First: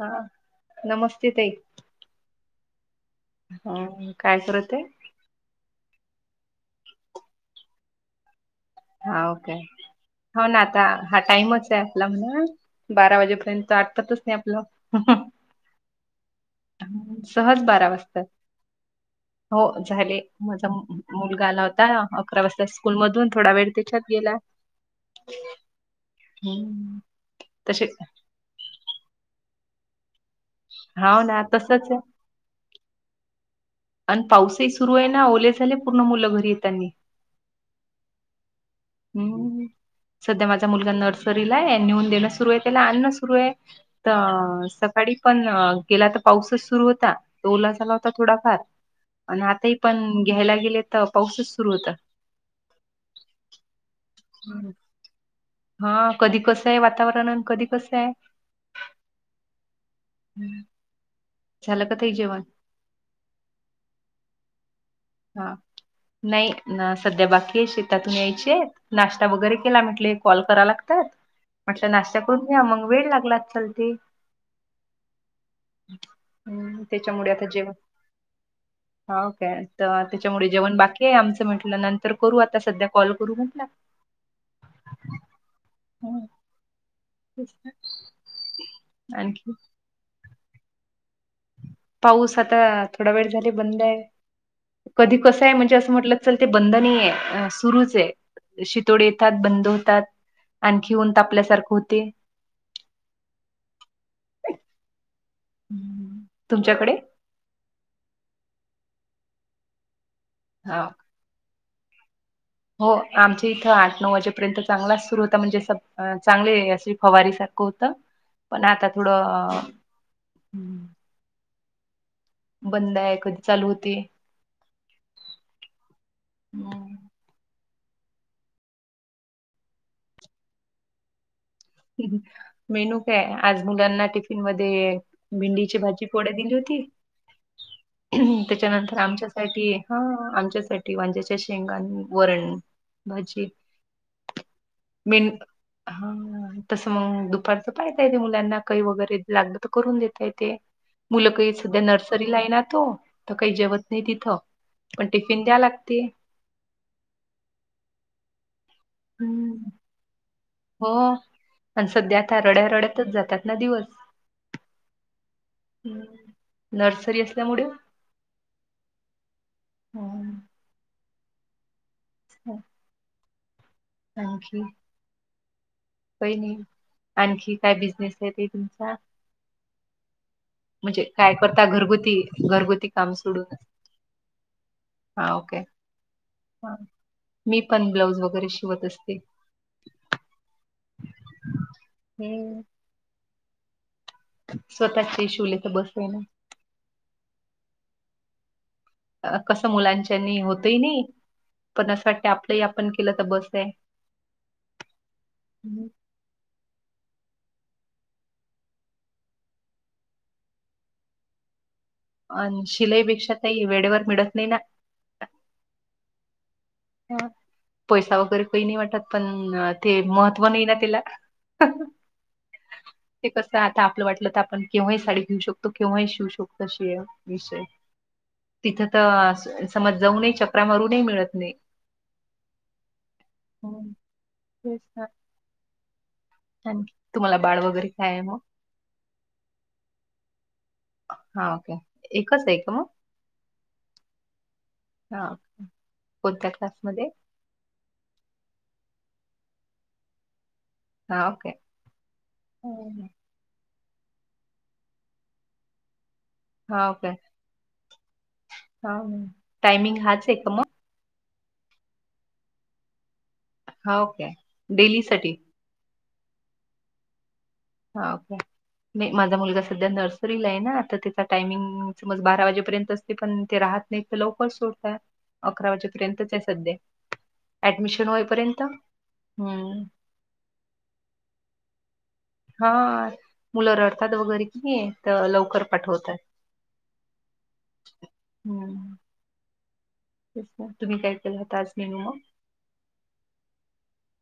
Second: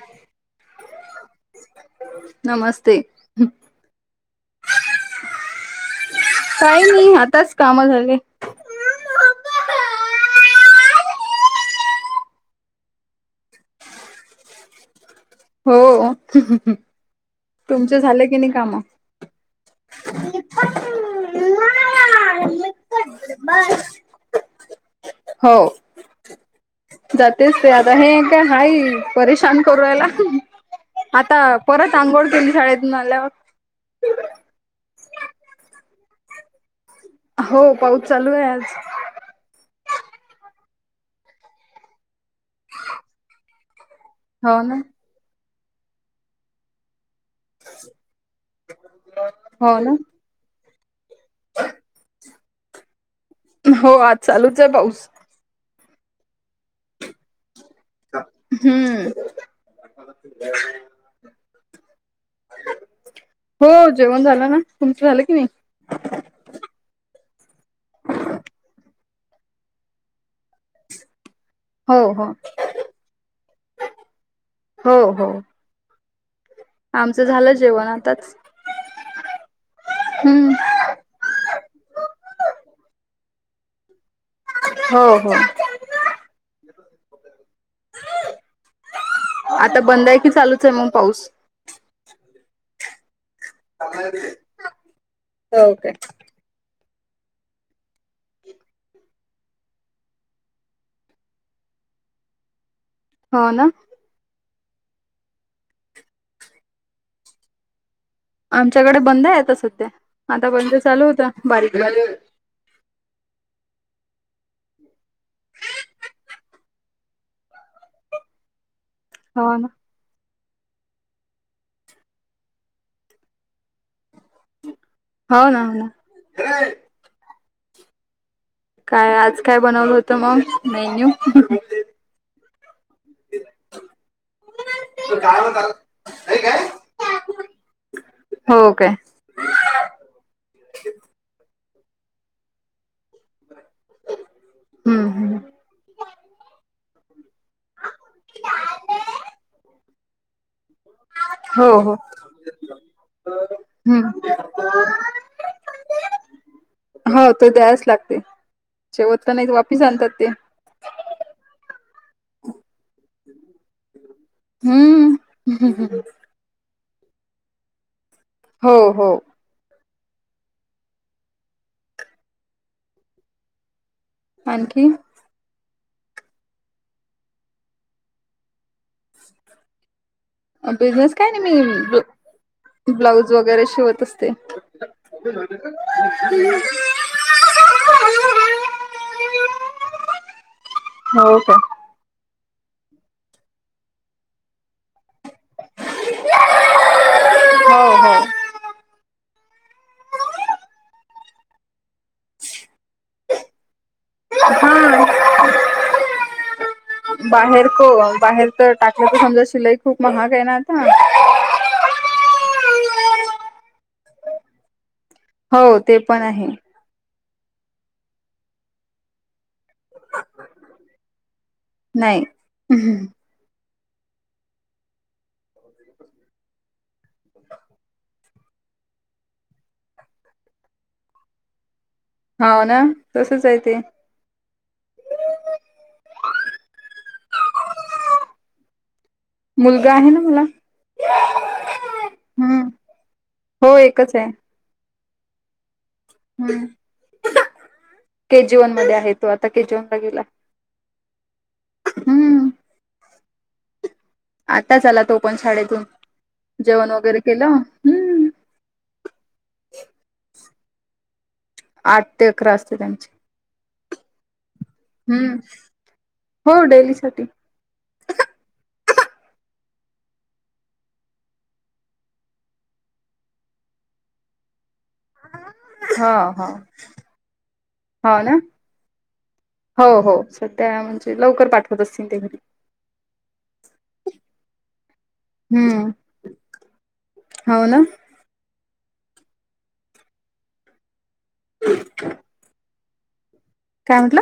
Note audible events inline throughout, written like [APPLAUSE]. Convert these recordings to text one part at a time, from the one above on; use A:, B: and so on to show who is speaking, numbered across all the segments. A: हा नमस्ते ताई.
B: नमस्ते
A: हा काय करते?
B: काही नाही आताच काम झाली.
A: हाव काय. हो ना आता हा टाइमच आहे आपला म्हणा, बारा वाजेपर्यंत आटपतच नाही आपलं.
B: हो,
A: सहज बारा
B: तुमच झालं
A: वाजतात
B: की नाही काम.
A: हो झाले माझा मुलगा आला होता अकरा वाजता स्कूल मधून थोडा वेळ त्याच्यात गेला,
B: हो
A: हम्म तसे
B: त्या हाई परेशान करू रायला.
A: हाव
B: आता
A: ना तसच
B: परत
A: आहे
B: आंघोळ केली शाळेतून आल्यावर.
A: आणि पाऊसही सुरू आहे ना ओले झाले पूर्ण मुलं घरी येतानी.
B: हो पाऊस चालू आहे आज.
A: हम्म सध्या माझा मुलगा नर्सरीला आहे नेऊन देण सुरु आहे. त्याला आणण सुरू आहे
B: हो
A: तर
B: ना
A: सकाळी पण गेला तर पाऊसच सुरू होता. तो ओला झाला होता थोडाफार आन आताही
B: हो ना.
A: पण घ्यायला गेले तर पाऊसच सुरू होता.
B: हो आज चालूच आहे पाऊस.
A: हा कधी कसं आहे वातावरण आणि कधी कसं आहे.
B: हम्म!
A: झाल का ताई जेवन.
B: हो जेवण झालं ना. तुमचं झालं की नाही?
A: हा नाही ना सध्या बाकी आहे शेतातून यायचे. नाश्ता वगैरे केला म्हटले कॉल करा लागतात. म्हटल्या
B: हो
A: नाश्ता
B: हो
A: करून घ्या मग वेळ लागला असल ते.
B: हो हो. आमचं झालं जेवण आताच.
A: हाव काय तर त्याच्यामुळे
B: हम्म
A: जेवण बाकी आहे आमचं म्हटलं नंतर करू आता सध्या कॉल करू म्हटलं
B: हो हो.
A: हम्म, आणखी.
B: आता बंद आहे की चालूच आहे मग पाऊस?
A: पाऊस आता थोडा वेळ झाला बंद आहे कधी कसं आहे म्हणजे
B: ओके
A: असं म्हटलं पण ते बंद नाही आहे सुरूच आहे शितोड येतात बंद होतात. आणखी ऊन तापल्यासारखं होतय.
B: हो ना
A: तुमच्याकडे?
B: आमच्याकडे बंदय आता सध्या आता पर्यंत
A: हा
B: चालू होतं बारीक बारीक.
A: हो आमच्या इथं आठ नऊ वाजेपर्यंत चांगलाच सुरू होता म्हणजे स चांगले असे फवारी सारखं होतं. पण आता
B: हो
A: थोडं
B: ना
A: बंदय कधी चालू होतय.
B: हो ना होना. काय आज काय बनवलं होतं मग मेन्यू?
A: मेनू काय आज मुलांना टिफिन मध्ये भिंडीची भाजी पोळ्या दिली होती
B: हो काय
A: त्याच्यानंतर आमच्या साठी हा आमच्यासाठी वांज्याच्या शेंगा आण वरण. भजी
B: हम्म हम्म
A: मिंट हां. तसं मग दुपारचं पाहता येते मुलांना काही वगैरे लागलं तर करून देता येते. मुलं काही
B: हो
A: सध्या
B: हो
A: नर्सरीलायणा तो तर काही जेवत नाही
B: हम्म
A: तिथं. पण टिफिन द्याय लागते.
B: हो ते द्यायच लागते जेवत तर नाही
A: हम्म
B: वापिस आणतात ते.
A: हो पण सध्या आता रड्या रडतच जातात ना दिवस.
B: हम्म.
A: हम्म. नर्सरी असल्यामुळे.
B: हो हो.
A: हम्म. [INAUDIBLE] आणखी? कई नई आणखी काय बिझनेसय ताई तुमचा? म्हणजे
B: बिझनेस काय नाही
A: करता घरगुती घरगुती
B: मी
A: काम
B: ब्लाऊज
A: सोडून
B: वगैरे शिवत असते. [INAUDIBLE]
A: हा ओके हा. मी पण ब्लाऊज वगैरे शिवत असते.
B: हो का.
A: हम्म. स्वतःचेही शिवले तर बसवेना.
B: हो हो.
A: अ कसं मुलांच्यानी होतई नई. पण असं वाटतय आपलंही आपण केलं तर बसय.
B: बाहेर को बाहेर तर टाकायच समजा शिलाई खूप महाग आहे ना आता?
A: अन शिलाईपेक्षा ताई वेडेवड मिडत नाही ना.
B: हो ते पण आहे.
A: पैसा वगैरे कई नई वाटत पण ते महत्त्व नाही ना तेला.
B: नाही.
A: ते कसं आता आपलं वाटलं तर आपण केव्हाही साडी घेऊ शकतो केव्हाही शिवू शकतो अशीय. विषय तिथं तर समज जाऊनय चकरा मारूनय मिळत नाही.
B: हो ना तसंच आहे ते.
A: हम्म. तेच ना. आणकी तुम्हाला बाळ वगैरे काये मग?
B: मुलगा आहे ना मला.
A: हो का एकचय
B: हम्म
A: का मग?
B: हो एकचय.
A: हां कोणत्या
B: हम्म
A: क्लासमध्ये?
B: के जी वन मध्ये आहे, तो आता के जी वनला गेला.
A: हाव काय
B: हम्म आताच आला तो पण शाळेतून, जेवण
A: ओके
B: वगैरे केलं.
A: हा हा टाइमिंग हाच का म?
B: आठ ते अकरा असते त्यांची
A: होके
B: हम्म, हो डेलीसाठी
A: हाव का नई माझा मुलगा सध्या नर्सरीला आहे ना, तर त्याचा टायमिंग समज बारा वाजेपर्यंत असते पण ते राहत- नाही तर लवकर सोडतात अकरा
B: हा
A: वाजेपर्यंतच हाय
B: हा
A: सध्या, ऍडमिशन
B: हो ना
A: होईपर्यंत. हम्म
B: तर त्या म्हणजे लवकर पाठवत असतीन ते घरी
A: हां मुलं रडतात वगैरे की नई, तर लवकर
B: हम्म
A: पाठवत्यात
B: हो ना
A: हम्म [UNINTELLIGIBLE] तुम्ही काय केला होता आज मेनू मग?
B: काय म्हटला?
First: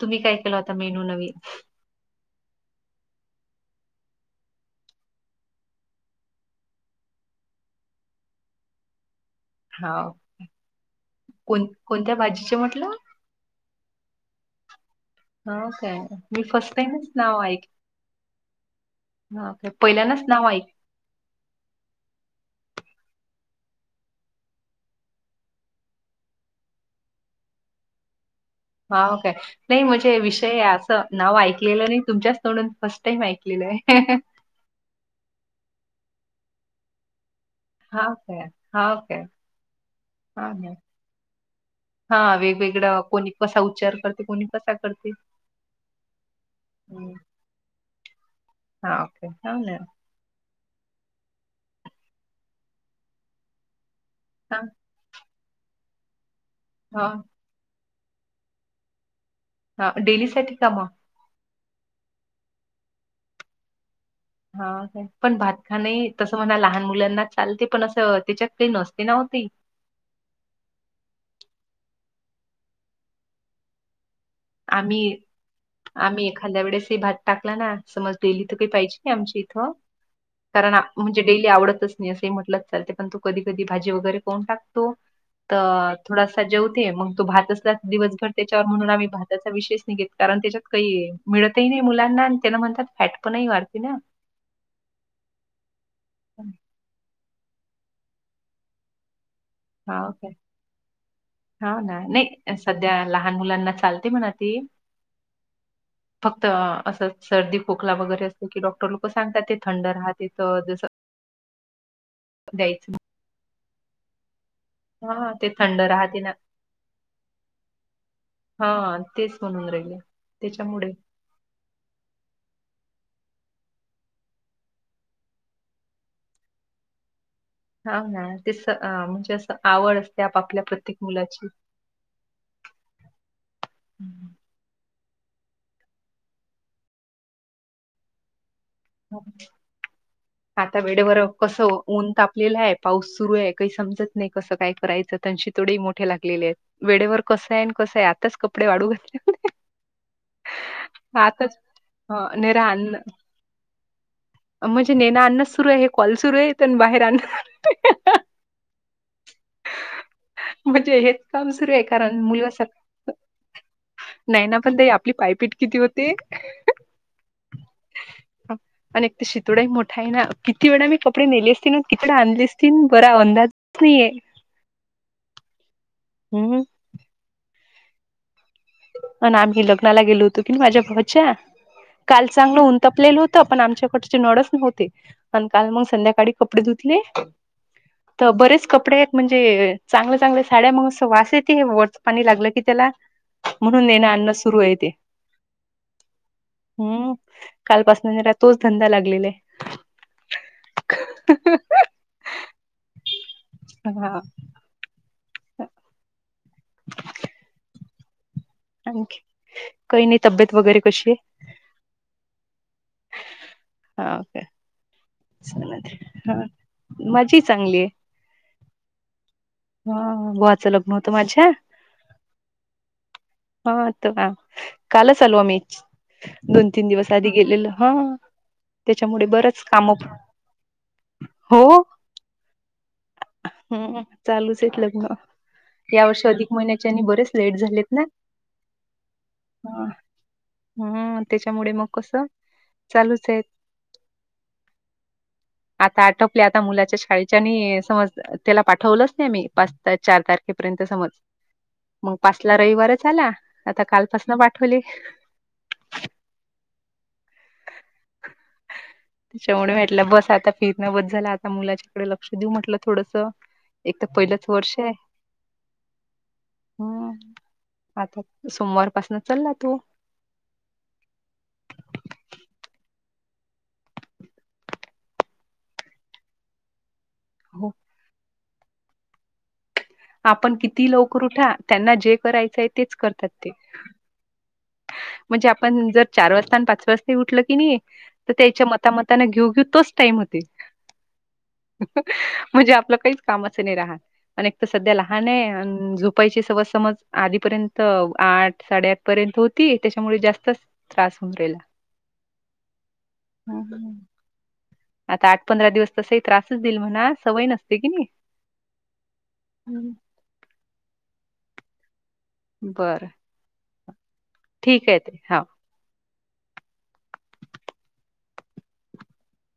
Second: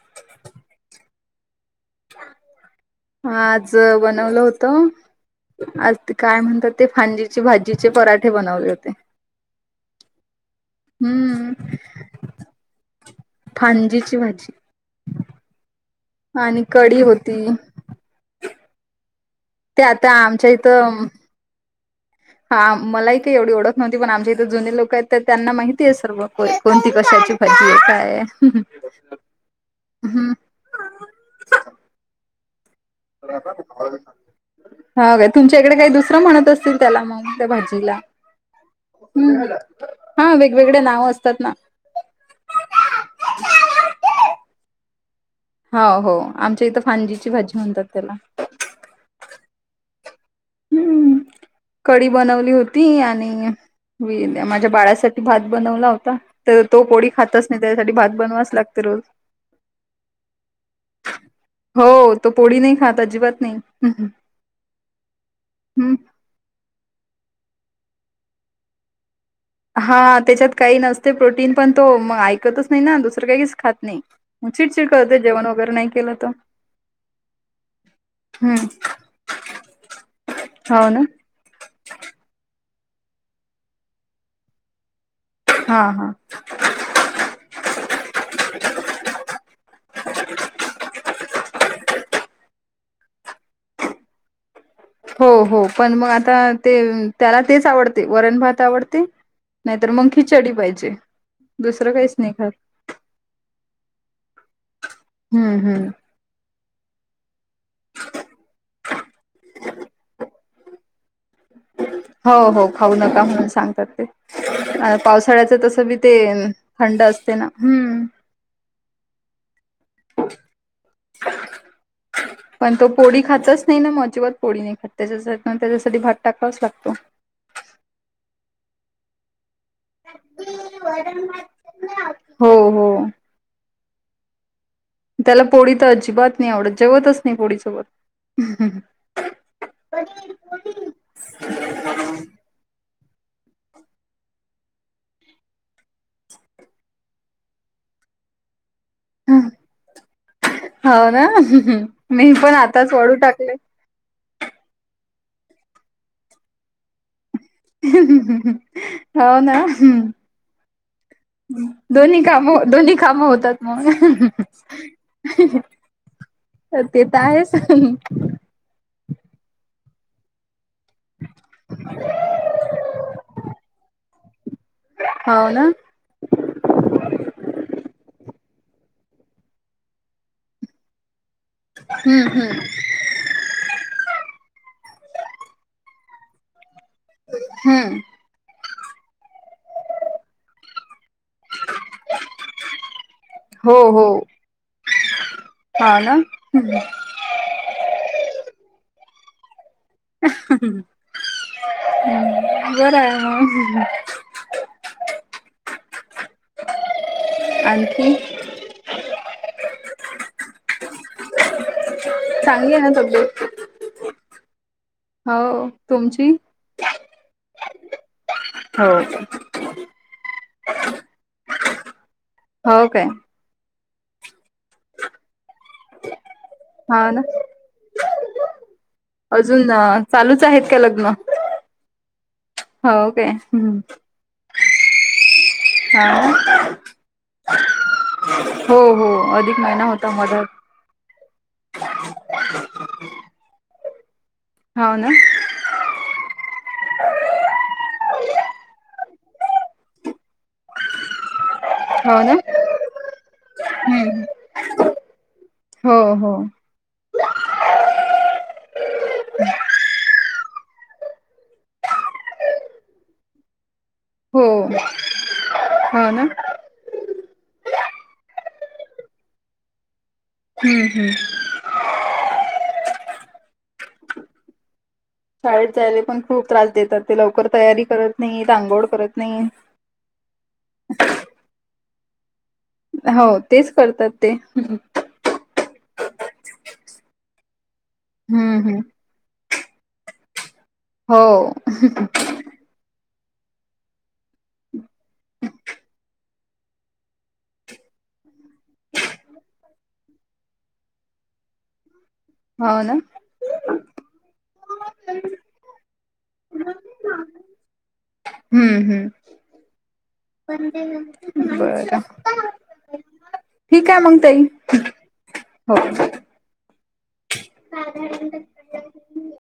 A: तुम्ही काय केला होता मेनू नवीन?
B: आज बनवलं होतं आज ते काय म्हणतात ते, फांजीची भाजीचे पराठे बनवले होते.
A: हाव
B: हम्म
A: कोण, कोणत्या भाजीचे म्हटला?
B: फांजीची भाजी
A: हो काय, मी
B: आणि
A: फर्स्ट
B: कढी
A: टाईमच
B: होती
A: नाव ऐक [UNINTELLIGIBLE]
B: ते आता
A: पहिल्यानच नाव
B: आमच्या
A: ऐक
B: इथं हा मलाही काही एवढी ओळख नव्हती, पण आमच्या इथं जुनी लोकं आहेत तर त्यांना माहिती आहे सर्व. कोणती कशाची भाजी हे काय. हम्म म
A: हाव काय, नाही म्हणजे विषय असं नाव ऐकलेलं नाही तुमच्याच तोंडून फ
B: हा काय, तुमच्या इकड काय दुसरं म्हणत असतील त्याला मग त्या भाजी
A: हा काय हा काय
B: हम्म, हा वेगवेगळे नाव असतात ना.
A: हा वेगवेगळ कोणी कसा उच्चार करते कोणी कसा करतील.
B: हा हो आमच्या इथं फांजीची भाजी म्हणतात त्येला
A: हा ओके छान हे
B: हम्म कडी बनवली होती आणि
A: हा
B: माझ्या बाळासाठी भात बनवला होता. तर तो
A: हा
B: पोळी खातच नाही त्याच्यासाठी भात बनवावाच लागते रोज
A: हा डेली साठी का म?
B: हो तो पोळी नाही खात अजिबात नाही.
A: हा काय पण भात खा नई तसं म्हणा लहान मुलांना चालते, पण असं त्येच्यात काही नसती नव्ह ती?
B: हा त्याच्यात काही नसते प्रोटीन पण तो मग ऐकतच नाही ना, दुसरं काहीच खात नाही. मग चिडचिड
A: आम्ही
B: करते जेवण वगैरे नाही केलं
A: आम्ही
B: तर
A: एखाद्या वेळेस हे भात टाकला ना, समज डेलीथ काय
B: हम्म
A: पाहिजे आमची इथं कारण
B: हो ना
A: म्हणजे डेली आवतच नाही असं म्हटलं चालते पण तो कधी कधी भाजी वगैरे कोण टाकतो.
B: हा
A: तर
B: हा.
A: थोडासा जेवते, मंग तो भात असला दिवसभर त्याच्यावर म्हणून आम्ही भात त्याचा विशेष निघेत, कारण त्याच्यात काही मिळतही नाही मुलांना आणि त्यान म्हणतात फॅट पण नाही वाढते ना
B: हो हो पण मग आता ते त्याला तेच आवडते, वरण भात आवडते नाहीतर
A: हा
B: मग
A: काय
B: खिचडी पाहिजे.
A: हा
B: दुसरं
A: ना
B: काहीच खात
A: नाही सध्या लहान मुलांना चालते म्हणा ती.
B: हम्म हम्म.
A: फक्त असं सर्दी खोकला वगैरे असतो की डॉक्टर लोक सांगतात ते थंड राहते जस
B: हो हो खाऊ नका म्हणून सांगतात ते. अह
A: हा ते
B: पावसाळ्याच तस
A: थंड
B: बी ते
A: राहते ना
B: थंड असते ना. हम्म.
A: हा तेच म्हणून राहिले त्याच्यामुळेच
B: पण तो पोळी खातच नाही ना म अजिबात पोळी नाही खात त्याच्या त्याच्यासाठी भात टाकावाच लागतो.
A: हा ना तेस अह म्हणजे असं आवड असते आपापल्या प्रत्येक
B: वरण
A: मुलाची
B: हो हो. त्याला पोळी तर अजिबात नाही आवडत जेवतच नाही पोळीसोबत. हम् हम
A: हो. आता वेळेवर कसं ऊन तापलेलं आहे पाऊस सुरू आहे काही समजत नाही कसं काय करायचं त्यांची तोडी मोठे लागलेले आहेत वेळेवर कसं आहे आणि कसं आहे आताच कपडे वाळू
B: हा, हो ना
A: आताच
B: मी
A: अं,
B: पण
A: नेरा
B: आताच
A: अन्न
B: वाळू टाकले.
A: म्हणजे नेण आणण सुरु आहे हे कॉल सुरू आहे आणि बाहेर आणण
B: हो ना हम्म.
A: म्हणजे हेच काम सुरू आहे कारण
B: दोन्ही काम
A: मुलगा
B: दोन्ही
A: सक
B: काम होतात मग.
A: ही पायपीट किती होते?
B: तर ते तर आहेच
A: आणि एक ते शितोडाही मोठा आहे ना. किती वेळा मी कपडे नेले असतील अन तिकडे आणले असतील बरा अंदाजच नाहीये.
B: हो ना.
A: हम्म. पण आम्ही लग्नाला गेलो होतो की माझ्या भावाच्या काल
B: हम्म
A: चांगलं
B: हम्म
A: उन तपलेल होत त पण आमच्याकडचे नळच नव्हते आणि काल मग संध्याकाळी कपडे धुतले
B: हम्म.
A: तर बरेच कपडे आहेत म्हणजे चांगल्या चांगल्या साड्या मग असं वास येत वरच पाणी लागलं की त्याला
B: हो
A: म्हणून नेणं
B: हो
A: आणण सुरू आहे ते.
B: हा ना
A: हम्म. कालपासन जरा तोच धंदा लागलेला आहे.
B: हम्म बर आहे मग.
A: हा
B: आणखी?
A: आणखी काही नाही तब्येत वगैरे कशी आहे?
B: चांगली आहे ना तब्येत.
A: हा ओके.
B: हो तुमची?
A: माझी चांगली आहे.
B: हो ना.
A: हा भावाचं लग्न होतं माझ्या
B: हो काय.
A: हा तर का, कालच आलो आम्ही. दोन तीन
B: हा
A: दिवस
B: ना
A: आधी गेलेलो हा, त्याच्यामुळे बरच
B: ह चालूच आहेत का लग्न.
A: हो
B: हो ओके
A: ह चालूच हे लग्न या
B: हा
A: वर्ष अधिक महिन्याच्या आणि बरेच लेट झालेत ना
B: हो हो अधिक महिना होता मधात
A: हम्म त्याच्यामुळे मग कसं चालूच आहे.
B: हो ना
A: आता आटोपले आता मुलाच्या शाळेच्या आणि समज त्याला पाठवलंच नाही आम्ही पाच चार तारखेपर्यंत समज मग
B: हो ना
A: पाचला रविवारच आला आता कालपासन पाठवली
B: हो-हो.
A: [UNINTELLIGIBLE] त्याच्यामुळे मी म्हटलं बस आता फिरण बस झाला आता मुलाच्याकडे लक्ष देऊ म्हटल. थोडस एक तर पहिलंच
B: हो
A: वर्ष आहे.
B: हो ना
A: हम्मं आता सोमवारपासन चालला तो.
B: [UNINTELLIGIBLE] शाळेत जायला पण खूप त्रास देतात ते लवकर
A: हो
B: तयारी करत नाही अंघोळ करत नाही.
A: आपण किती लवकर उठा त्यांना जे करायचंय तेच
B: हो
A: करतात ते
B: तेच करतात ते.
A: म्हणजे आपण जर चार वाजता आणि पाच वाजता उठल की नाही तर
B: हम्म
A: त्याच्या
B: हम्म
A: मातामत त्यांना घेऊ-घेऊ तोच टाईम होते
B: हो
A: [UNINTELLIGIBLE] म्हणजे आपलं काहीच कामचं नाही राहत. अन एक तर सध्या लहान आहे झुपायची सवज समज आधीपर्यंत आठ साडेआठ पर्यंत होत ती त्याच्यामुळे जास्तच त्रास होऊन राहिला.
B: हो ना
A: आता आठ पंधरा दिवस तसे त्रासच देईल म्हणा सवय नसते कि नाही.
B: हम्म हम्म बरं.
A: बरं.
B: ठीक आहे मंग तई.
A: ठीक आहेत हा.
B: हो. [UNINTELLIGIBLE] हो.